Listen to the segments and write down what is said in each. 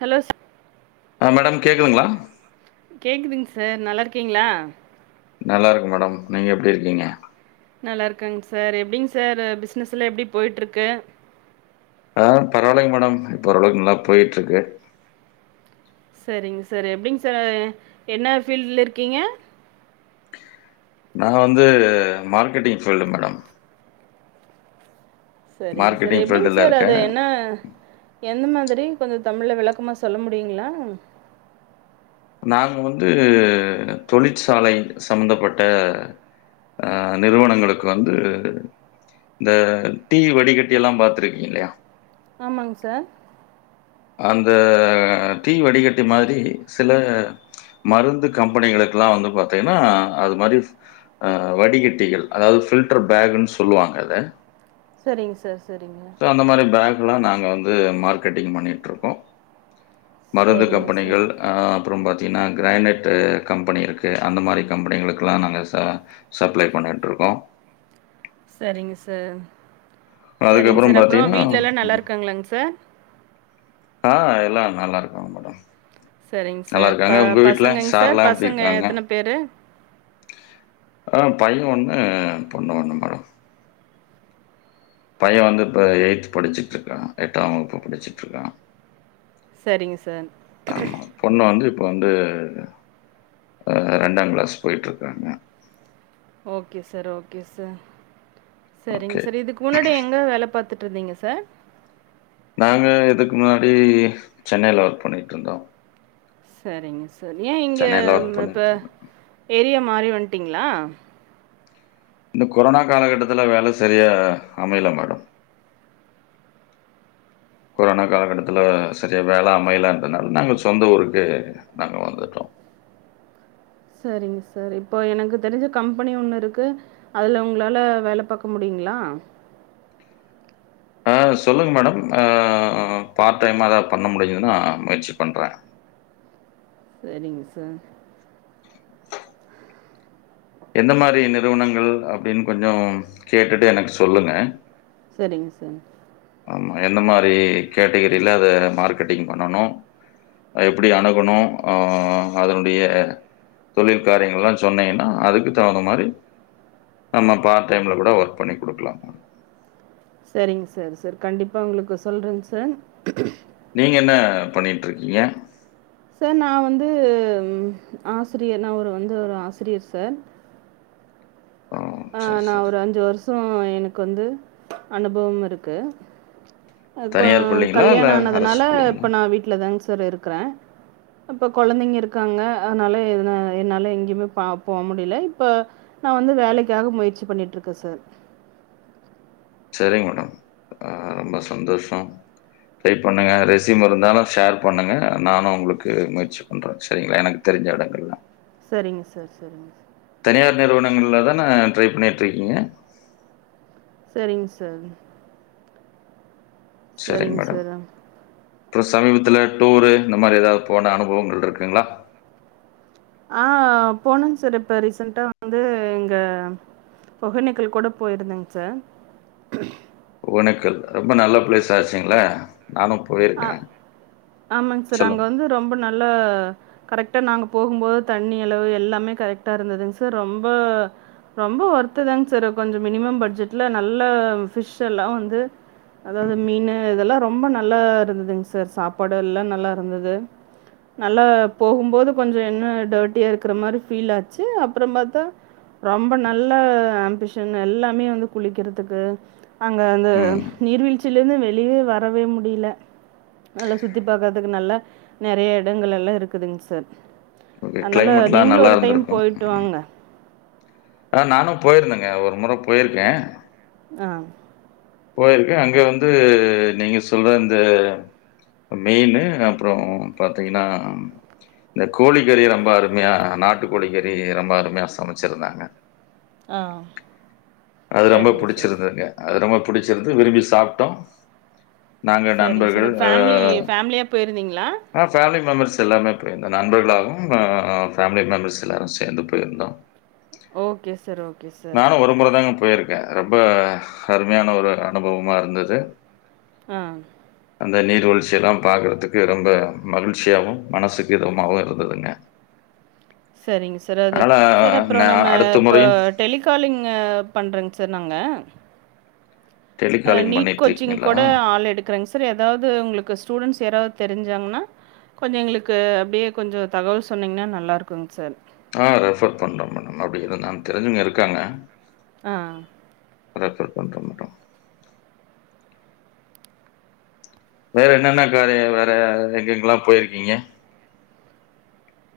Hello சா ஆ madam கேக்குதுங்ளா கேக்குதுங் சார் நல்லா இருக்கீங்ளா நல்லா இருக்க மேடம் நீங்க எப்டி இருக்கீங்க நல்லா இருக்கங்க சார் எப்டிங்க சார் பிஸ்னஸ்ல எப்டி போய்ட்டு இருக்கு ஆ பரவாலிங் மேடம் இப்போ ஓரளவுகு நல்லா போயிட் இருக்கு செரிங சார் எப்டிங் சார் அ என்ன ஃபீல்ட்ல இருக்கீங்க நா வந்து மார்க்கெட்டிங் ஃபீல்டு மேடம் செரிங்க சார் மார்க்கெட்டிங் எப்டிங் ஃபீல்டுல சார் அது இருக்கேன். என்ன எந்த மா தெரிங் கொஞ்சொ தமிழ்ல விளக்கமா சொல்ல முடியுங்ளா நாங்க வந்து தொழிற்சாலை சம்பந்தபட்ட அ நிறுவனங்களுக்கு வந்து இந்த டீ வடிகட்டி எல்லா பாத்ருகீங் இல்லயா ஆமாங் சார் அந்த ஆ டீ வடிகட்டி மாரி சில மருந்து கம்பெனிகளுக்லா வந்து பாத்தீங்னா அது மாரி அ வடிகட்டிகள் அதாவ்து ஃபில்டர் பேக்னு சொல்லுவாங்க அத செரிங்க சார் செரிங்க அதெலா நாங்க வந்து மார்கெட்டிங் பண்ணிட் மருந்து சரிங்க சார் கம்பெனிகள் அப்றொ பாத் தீனா க்ரைனைட்டு கம்பெனி இருக்கு அந்த மாரி கம்பெனிகளுக்லா நாங்க ச சப்ளை பண்ணிட்ருகோ செரிங்க சார் செரிங் அதுக்கப்புறம் சார் அப்றொ பார்த்தீங்கன்னா வீட்லலா நல்லா ம். இருக்காங்ளா சார் எல்லா நல்லா இருக்காங்க மேடம் செரிங் சார் நல்லாருக்காங்க. ப உங்க வீட்ல பசங்கங்க சார் சார்லாம் எப்படி பசங்க இருக்காங்க? எத்தன பேரு [inaudible] ஆ பைய ஒண்ணு பொண்ணு ஒண்ணு மேடம் பைய வந்து இப்ப எய்த் படிச்சுட்டு இருக்கா எட்டாம் வகுப்பு படிச்சுட்டு இருக்கா சரிங்க சார்‌ து ரண்டா க்ளாஸ் போயிட்ருக்காங்க ஓகே சார் ஓகே சார் சரிங்‌ ஓகே. சார் இதுக்கு முன்னாடி எங்க வேல பாத் துட்டு இருந்தீங்க சார் நாங்க இதுக்கு முன்னாடி சென்னைல ஒர்க் பண்ணிட்டு இருந்தோ செரிங்க சரி ஏ இங்க ஒர்க் ம் இப்ப பண்ணிட்டுருந்தேன். ஏரிய மாறி வன்டீங்ளா இந்த கொரோனா காலகட்டத்துல வேல சரியா அமையல மேடம் [inaudible] கொரோனா காலகட்டத்துல சரியா வேல அமையல இருந்தனால நாங்க சொந்த ஊருக்கு நாங்க வந்துட்டோ செரிங் சார் இப்போ எனக்கு தெரிஞ்ச கம்பெனி ஒண்ணு இருக்கு அதுல உங்களால வேல பாக்க முடியுமா னா உ ம் சொல்லுங்க மேடம் ஹ பார்ட் டைமாதா பண்ண முடியும்னா முயற்சி பண்றேன் செரிங்க சார் எந்த மாரி நிறுவனங்கள் அப்டின்னு கொஞ்சம் கேட்டுட்டு எனக்கு சொல்லுங்க செரிங்க சார் ஆமா எந்த மாதிரி கேட்டகரியில அதை மார்க்கெட்டிங் பண்ணணும் எப்டி அணுகணும் அஹ் அதனுடைய தொழில் காரியங்கள் எல்லாம் சொன்னீங்கன்னா அதுக்கு தகுந்த மாதிரி நம்ம பார்ட் டைம்ல கூட ஒர்க் பண்ணி குடுக்கலாமா செரிங்க சார் சார் கண்டிப்பா உங்களுக்கு சொல்றேங் சார் நீங்க என்ன பண்ணிட்டு இருக்கீங்க சார் நான் வந்து ஆசிரியர் நா ஒரு வந்து ஒரு ஆசிரியர் சார் ஓ! ஆஹ் சரி, நான் சரி. ஒரு அஞ்சு வருஷம் எனக்கு வந்து அனுபவம் இருக்கு கொ தனியார் பள்ளிங்களா? இல்ல கல்யாணம் அரசு ஆனதுனால பள்ளிங்களா? இப்ப நான் வீட்டு்லதாங்க சார் இருக்கறேன் இப்ப கொழந்தைங்க இருக்காங்க அதனால என என்னால எங்கேயுமே போக முடியல இப்ப நான் வந்து வேலைக்காக முயற்சி பண்ணிட்டுருக்கேன் சார் செரிங்க மேடம் ஆஹ ரொம்ப சந்தோஷம் ட்ரை பண்ணுங்க ரெசிம் இருந்தாலும் ஷேர் பண்ணுங்க நானும் உங்களுக்கு முயற்சி பண்றேன் செரிங்களா எனக்கு தெரி தெரிஞ்ச இடங்கள்லாம் சரிங்க சார் சரிங்க சார், தனியார் நிறுவனங்கள்ல தானே ட்ரை பண்ணிட்டு இருக்கீங்க செரிங்க சார் சரிங்க செரிங்க மேடம். சார் அப்புறம் சமீபத்துல டூரு இந்த மாதிரி ஏதாவது போன அனுபவங்கள் இருக்குங்களா ஆஹ் போனேங் சார் இப்ப ரீசென்ட்டா வந்து எங்க ஒகனேக்கல் கூட போயிருந்தேங் சார் ஒகேனக்கல் ரொம்ப நல்ல ப்ளேஸ் ஆச்சுங்களே நானும் அஹ் போயிருக்கேன். ஆமாங் சார் அங்க சொல்லுங்க. வந்து ரொம்ப நல்ல கரெக்ட்டா நாங்க போகும் போது தண்ணி அளவு எல்லாமே கரெக்ட்டா இருந்ததுங் சார் ரொம்ப ரொம்ப ஒர்த்துதாங்க சார் கொஞ்சம் மினிமம் பட்ஜெட்ல நல்ல பிஷ் எல்லாம் வந்து அதாவது மீனு இதெல்லாம் ரொம்ப நல்லா இருந்ததுங் சார் சாப்பாடு எல்லாம் நல்லா இருந்தது நல்லா போகும்போது கொஞ்சம் என்ன டர்ட்டியா இருக்கிற மாதிரி ஃபீல் ஆச்சு அப்புறம் பாத்தா ரொம்ப நல்ல ஆம்பிஷன் எல்லாமே வந்து குளிக்கிறதுக்கு அங்க அந்த ம். நீர்வீழ்ச்சியில இருந்து வெளியே வரவே முடியல நல்லா சுத்தி பாக்குறதுக்கு நல்ல நெறைய இடங்கள் எல்லாம் இருக்குதுங்க சார் ஓகே. அதனால கிளைமேட்லாம் நீங்களும் நல்லா ஒரு டைம் போயிட்டு வாங்க ஆஹ் நானும் போயிருந்தேங்க ஒரு முறை போயிருக்கே ஆஹ் போயிருக்கே அங்க வந்து நீங்க சொல்ற இந்த மீனு அப்புறம் பாத்தீங்கன்னா இந்த கோழிக்கறி ரொம்ப அருமையா நாட்டு கோழிக்கறி ரொம்ப அருமையா சமைச்சிருந்தாங்க ஆ அது ரொம்ப சரிங்க சார் புடிச்சிருந்ததுங்க அது ரொம்ப புடிச்சிருந்து விரும்பி சாப்புட்டோம் நாங்க சரிங்க சார் நண்பர்கள் ஃபேமிலி ஃபேமிலியாக போயிருந்தீங்களா ஆஹ பேமிலி மெம்பர்ஸ் எல்லாமே போயிருந்தோம் நண்பர்களாகவும் ஃபேமிலி மெம்பர்ஸ் எல்லாரும் சேர்ந்து போயிருந்தோம் ஓகே சார் ஓகே சார் நானும் ஒரு முறை தாங்க போயிருக்கேன் ரொம்ப அருமையான ஒரு அனுபவமா இருந்தது. ஆ அந்த நீர்வீழ்ச்சியெல்லா பாக்கறதுக்கு ரொம்ப மகிழ்ச்சியாவு மனசுக்கு இதமாவு இருந்ததுங்க சரிங்க சார் அது ஆனா, சார் அப்றோ நான் நம்ம அடுத்த இப்போ முறையும் டெலிகாலிங்க பண்றங் சார் நாங்க அ அ டெலிகாலிங் நீட் கோச்சிங் பண்ணிட்டுருக்கீங்களா? கூட ஆள் எடுக்கறேங் சார் ஏதாவது உங்களுக்கு ஸ்டூடெண்ஸ் யாராவது தெரிஞ்சாங்னா கொஞ்ச எங்களுக்கு அப்டியே கொஞ்ச தகவல் சொன்னீங்னா நல்லா இருக்குங் சார் ஆ ரெஃபர் பண்ற மேடம் அப்டி எது நா தெரிஞ்சவங்க இருக்காங்க ஆ ரெபர் பண்றே மேடோ வேற என்னென்ன காரிய வேற எங்கெங்ல்லா போய்ருக்கீங்க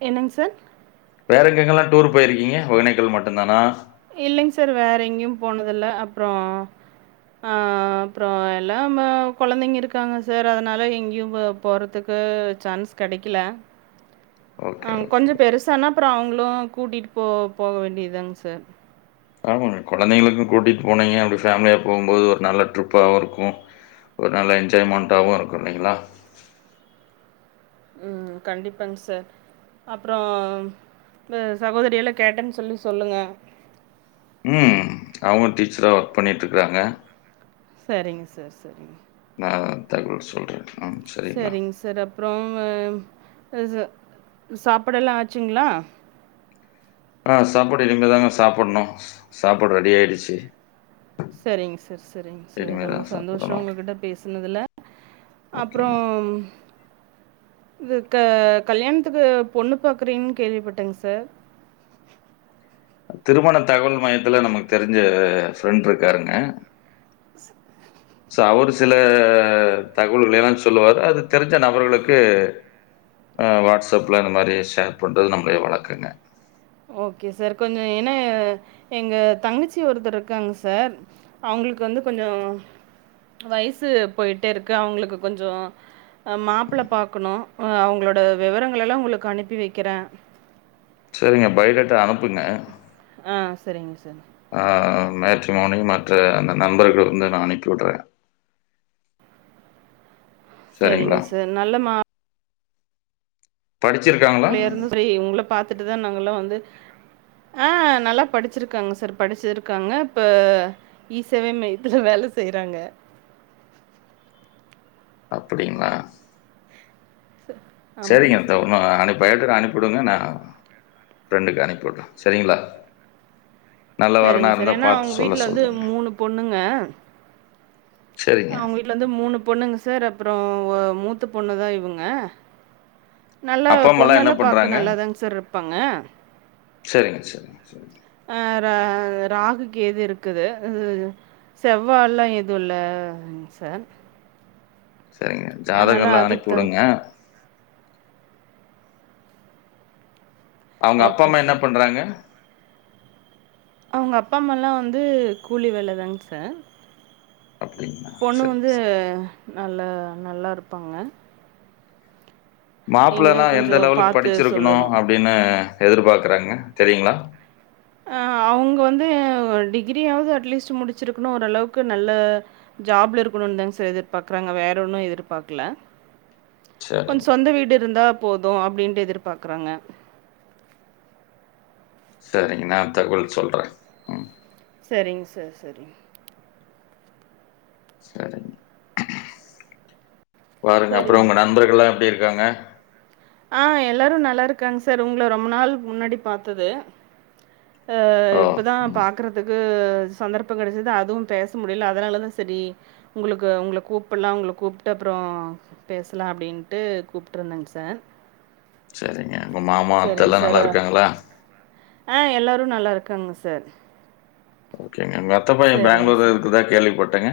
என்னங் சார். வேற எங்கெங்கெல்லா டூர் போய்ருக்கீங்க ஒகேனக்கல் மட்டு தானா இல்லங் சார் வேற எங்கியு போனதுல்ல அப்றோ அ அப்றோ எல்லாம கொழந்தைங்க இருக்காங்க சார் அதனால எங்கியு போ போறதுக்கு அ சான்ஸ் கெடைக்கில அ ஓகே, ஓகே, கொஞ்சோ ஓகே. பெருசானா அப்றோ அவுங்ளு கூட்டிட் போ போக வேண்டிய தாங்க சார். ஆமாங் மேடம் கொழந்தைங்களுக்கு கூட்டிட் போனீங்க அப்டி ஃபேமிலியா போகு போது ஒரு நல்ல ட்ரிப்பாவு இருக்கு ஒரு நல்ல என்ஜாய்மெண்டாவு இருக்கு இல்லைங்ளா ம் கண்டிப்பாங் சார் அப்றோ உங்க சகோதரிகள கேட்டன் சொல்லி சொல்லுங்க. ம் அவுங்க டீச்சரா ஒர்க் பண்ணிட்ருக்றாங்க. சரிங்க சார் சரிங் நா தகவல் சொல்றே சரிங்க சார் அப்றோ வே அ ச சாப்பாடெல்லா ஆச்சுங்ளா ஆ சாப்பாடு இனிமே தாங்க சாப்புனு சாப்பாடு ரெடி ஆயிடுச்சி. சரிங்க சார் சரிங் சார் ரெம்ப சந்தோஷோ சாப்பிடணும். உங்ககிட்ட பேஸ்னதுல அப்றோ ஓகேங்க. இந்த க கல்யாண்த்துக்கு பொண்ணு பாக்குறீ கேள்விப்பட்டங் சார். திருமண தகவல் மையத்துல நமக்கு தெரிஞ்ச ஃப்ரெண்ட்ருக்காருங்க. சோ அவரு சில தகவல்கள் எல்லா சொல்லுவாரு அது தெரிஞ்ச நபர்களுக்கு. ஆ வாட்ஸ்அப்ல இந்த மாரி ஷேர் பண்றது நம்முடைய வளக்கங்க. ஓகே சார் கொஞ்ச ஏனா எங்க தங்கச்சி ஒருத்தர் இருக்காங்க சார் அவுங்க அவுங்களுக்கு வந்து கொஞ்சோ வயசு போயிட்டேருக்கு அவுங்களுக்கு கொஞ்சோ அ மாப்ள பாக்கனு அ அவுங்களோட விவரங்கள எல்லா உங்களுக்கு அனுப்பி வெக்கிறே செரிங்க பைடேட்டா அனுப்புங்க. ஆ செரிங் சார். ஆ மேட்ரி மோனி மற்ற அந்த நண்பர்கள் வந்து நா அனுப்பி வுட்றே சரிங்களா? சரிங்க சார் நல்ல மா படிச்சிருக்காங்களா? பிள்ளையா இருந்து செரி உங்கள பாத்துட்டுதா நாங்கெல்லா வந்து ஆ நல்லா படிச்சிருக்காங்க சார் படிச்சிருக்காங்க இப்ப ஈ சேவை மையத்ல வேல செய் ராங்க. அப்டிங்ளா ஆமாங் செரிங்க அத்ப்றதா அனுப் பயா டேட்டா அனுப்புடுங்க நா ஃப்ரெண்டுக்கு அனுப்பிட்றே சரிங்ளா? நல்ல வரணா சரிங்க சார் இருந்தா ஏன்னா அவங்க பாத்து வீட்ல சொல்ல வந்து சொல்லுங்க. மூணு அவுங்க வீட்டலந்து மூணு பொண்ணுங்க சர் அப்றோ ஒ மூத்த பொண்ணு தா இவுங்க. நல்ல அப்பா, அம்மாலாம் என்ன பொண்ணெல்லா பாக்க பண்றாங்க? நல்லாதாங் சார்ருப்பாங்க சரிங்க, சரிங்க, சரிங்க, ஆ ர ராகு கேது இருக்குது செவ்வாலா எது இல்ல ங்சார். சரிங்க ஜாதக எல்லா அனுப்பி தகுந் உடுங்க அவங்க அப்பா ஓகே அம்மா என்ன சார் பண்றாங்க? அவுங்கப்பா அம்மாலா வந்து கூலி வேலதாங் சார். அப்டிங்களா? பொண்ணு சரி, வந்து சரி. நல்லா நல்லாருப்பாங்க மாப்ள எல்லா எந்த கொஞ்சம் லெவலுக்கு பாத்து படிச்சுருக்கணு சொல்லணும். அப்டினு எதிர்பாக்கறாங்க தெரியுங்ளா? ஆ அவ்ங்க வந்து ஒரு டிகிரியாவது அட்லீஸ்ட் முடிச்சிருக்ணு ஓரளவுக்கு நல்ல ஜாப்ல இருக்கணுன் தாங் சார் எதிர்பாக்றாங்க வேறொன்னு எதிர்பாக்ல கொஞ்ச சரிங்க, சொந்த வீடு இருந்தா போது அப்டின்ட்டு எதிர்பாக்கறாங்க சரிங் நா தகவல் சொல்ற ம் சரிங்க சார் சரிங்‌ சரிங் பாருங்க அப்பறோ சரிங்க. உங்க நண்பர்களா எப்டி இ ருக்காங்க ஆ எல்லாரு நல்லாருக்காங் சார் உங்கள ரொம்ப நாள்க் முன்னாடி பாத்தது ஆ ஓ! இப்பதா ம். பாக்கறதுக்கு சந்தர்ப்ப கெடச்சுது அதுவு பேச முடில அதனாலதா சரி உங்ளுக்கு உங்கள கூப்படலா உங்கள கூப்ட்டு அப் றோ பேசலா அப்டின்ட்டு கூப்ட்ருந்தங் சார் செரிங்க உங்க மாமா சரிங்க அத்தெல்லா சார் நல்லாருக்காங்ளா ஆ எல்லாரு நல்லாருக்காங்க சார் ஓகேங்க உங்கத்த பைய சரிங்க பேங்ளூர்ல சார் இருக்றதா கேள்வி பட்டங்க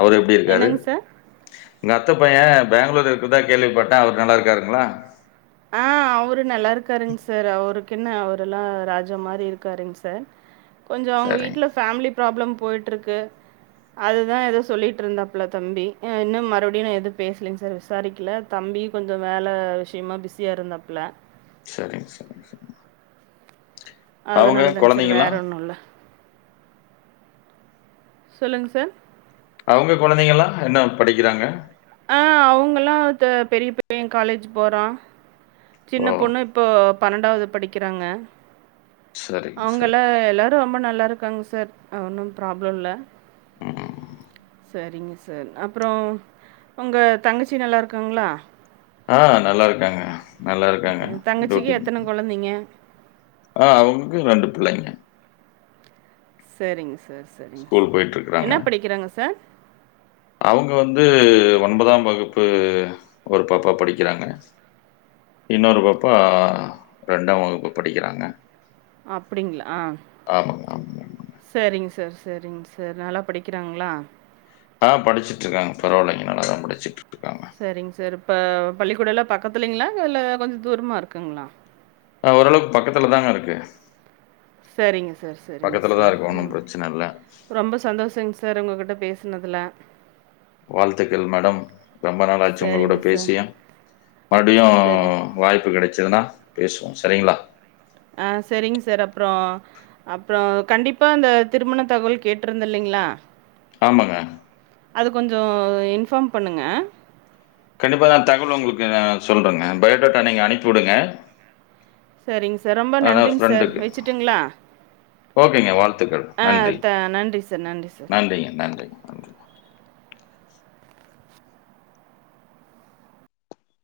அவுரு எப்டி இருக்காரு என்னங்க சார் உங்கத்த பைய பேங்ளூர்ல இருக்றதா கேள்விபட்ட அவுரு நல்லாருக்காருங்ளா ஆ அவுரு நல்லாருக்காருங் சார் அவுரு கென்ன அவரெலா ராஜா மாரி இருக்காருங் சார் கொஞ்சோ அவுங்க சரிங்க. வீட்ல ஃபேமிலி ப்ராப்ளம் போய்ட்ருக்கு அதுதா எதோ சொல்லிட்ருந்தாப்ல தம்பி இன்னு மறுபடியு நா எது பேசுலிங் சார் விசாரிக்ல தம் தம்பியு கொஞ்ச வேல விஷயமா பிஸியா இருந்தாப்ல சரிங் சரிங் சரிங்மா அதனாலதாங் சார் வேற ஒண்ணு இல்ல சொல்லுங் சார் அவுங்க கொழந்தைகளா என்ன படிக்கறாங்க ஆ அவுங்களா த பெரிய பைய காலேஜ் போறா ஓ! சின்ன பொண்ணு இப்போ பன்னெண்டாவது படிக்கறாங்க சரிங்க, அவுங்கள சரிங்க. எல்லாரு ரொம்ப நல்லா இருக்காங்க சார் ஒன்னு ப்ராப்ள இல்ல. ம். சரிங்க சார் அப்றோ உங்க தங்கச்சி நல்லாருக்காங்ளா? ஆ நல்லாருக்காங்க நல்லாருக்காங்க சரி, தங்கச்சிக்கு டூட்டி எத்தனை குழந்தைங்க ஆ அவுங்ளுக்கு ரண்டு புள்ளைங்க. சரிங்க சார் சரிங்க சார். என்ன படிக்கறாங்க சார்? அவுங்க வந்து ஒன்பதாம் வகுப்பு ஒரு பாப்பா படிக்கறாங்க. இன்னொரு பாப்பா ரண்டாம் வகுப்பு படிக்கறாங்க. அப்டிங்களா ஆமாங்க, ஆமாங்க. செரிங் சா ர் செரிங் சார் நல்லா படிக்கறாங்ளா? ஆ படிச்சுட்ருக்காங்க பரவாலங்க நல்லாதா படிச்சிட்ரு சரிங் சார் இப்ப பள்ளிக்கூடல்லா பக்கத்துலைங்ளா இல்ல கொஞ்ச தூரமா இருக்குங்ளா? ஆ ஓரளவுக்கு பக்கத்ல தாங்க இருக்கு. சரிங்க சார் சரிங்க பக்கத்தில தான் சார் இருக்கு. ஒண்ணும் ம் பிரச்சனை இல்ல. ரொம்ப சந்தோஷங் சார் உங்ககிட்ட பே பேசுனதுல வாழ்த்துக்கள் மேடம் ரொம்ப நாள் ஆச்சு உங்க கூட சரிங்க சார் பேசிய மறுபடியு சரி வாய்ப்பு கடைச்சதுன்னா பேசுவோ சரிங்களா ஆ சரிங் சார் அப்றோ அப்றோ கண்டிப்பா இந்தந்த திருமண தகவல் கேட்ருந்த இல்லலைங்களா ஆமாங்க அது கொஞ்ச இன்ஃபார்ம் பண்ணுங்க கண்டிப்பா நா தகவல் உங்களுக்கு சொல்றங்க பயோடாட்டா நீங்க அனுப்பி உடுங்க சரிங் சார் ரொம்ப நன்றிங் சார் வச்சுட்டுங்களா ஓகேங்க வாழ்த்துக்கள் ஆ நன்றி த நன்றி சார், நன்றி சார். நன்றிங்க நன்றிங்க நன்றி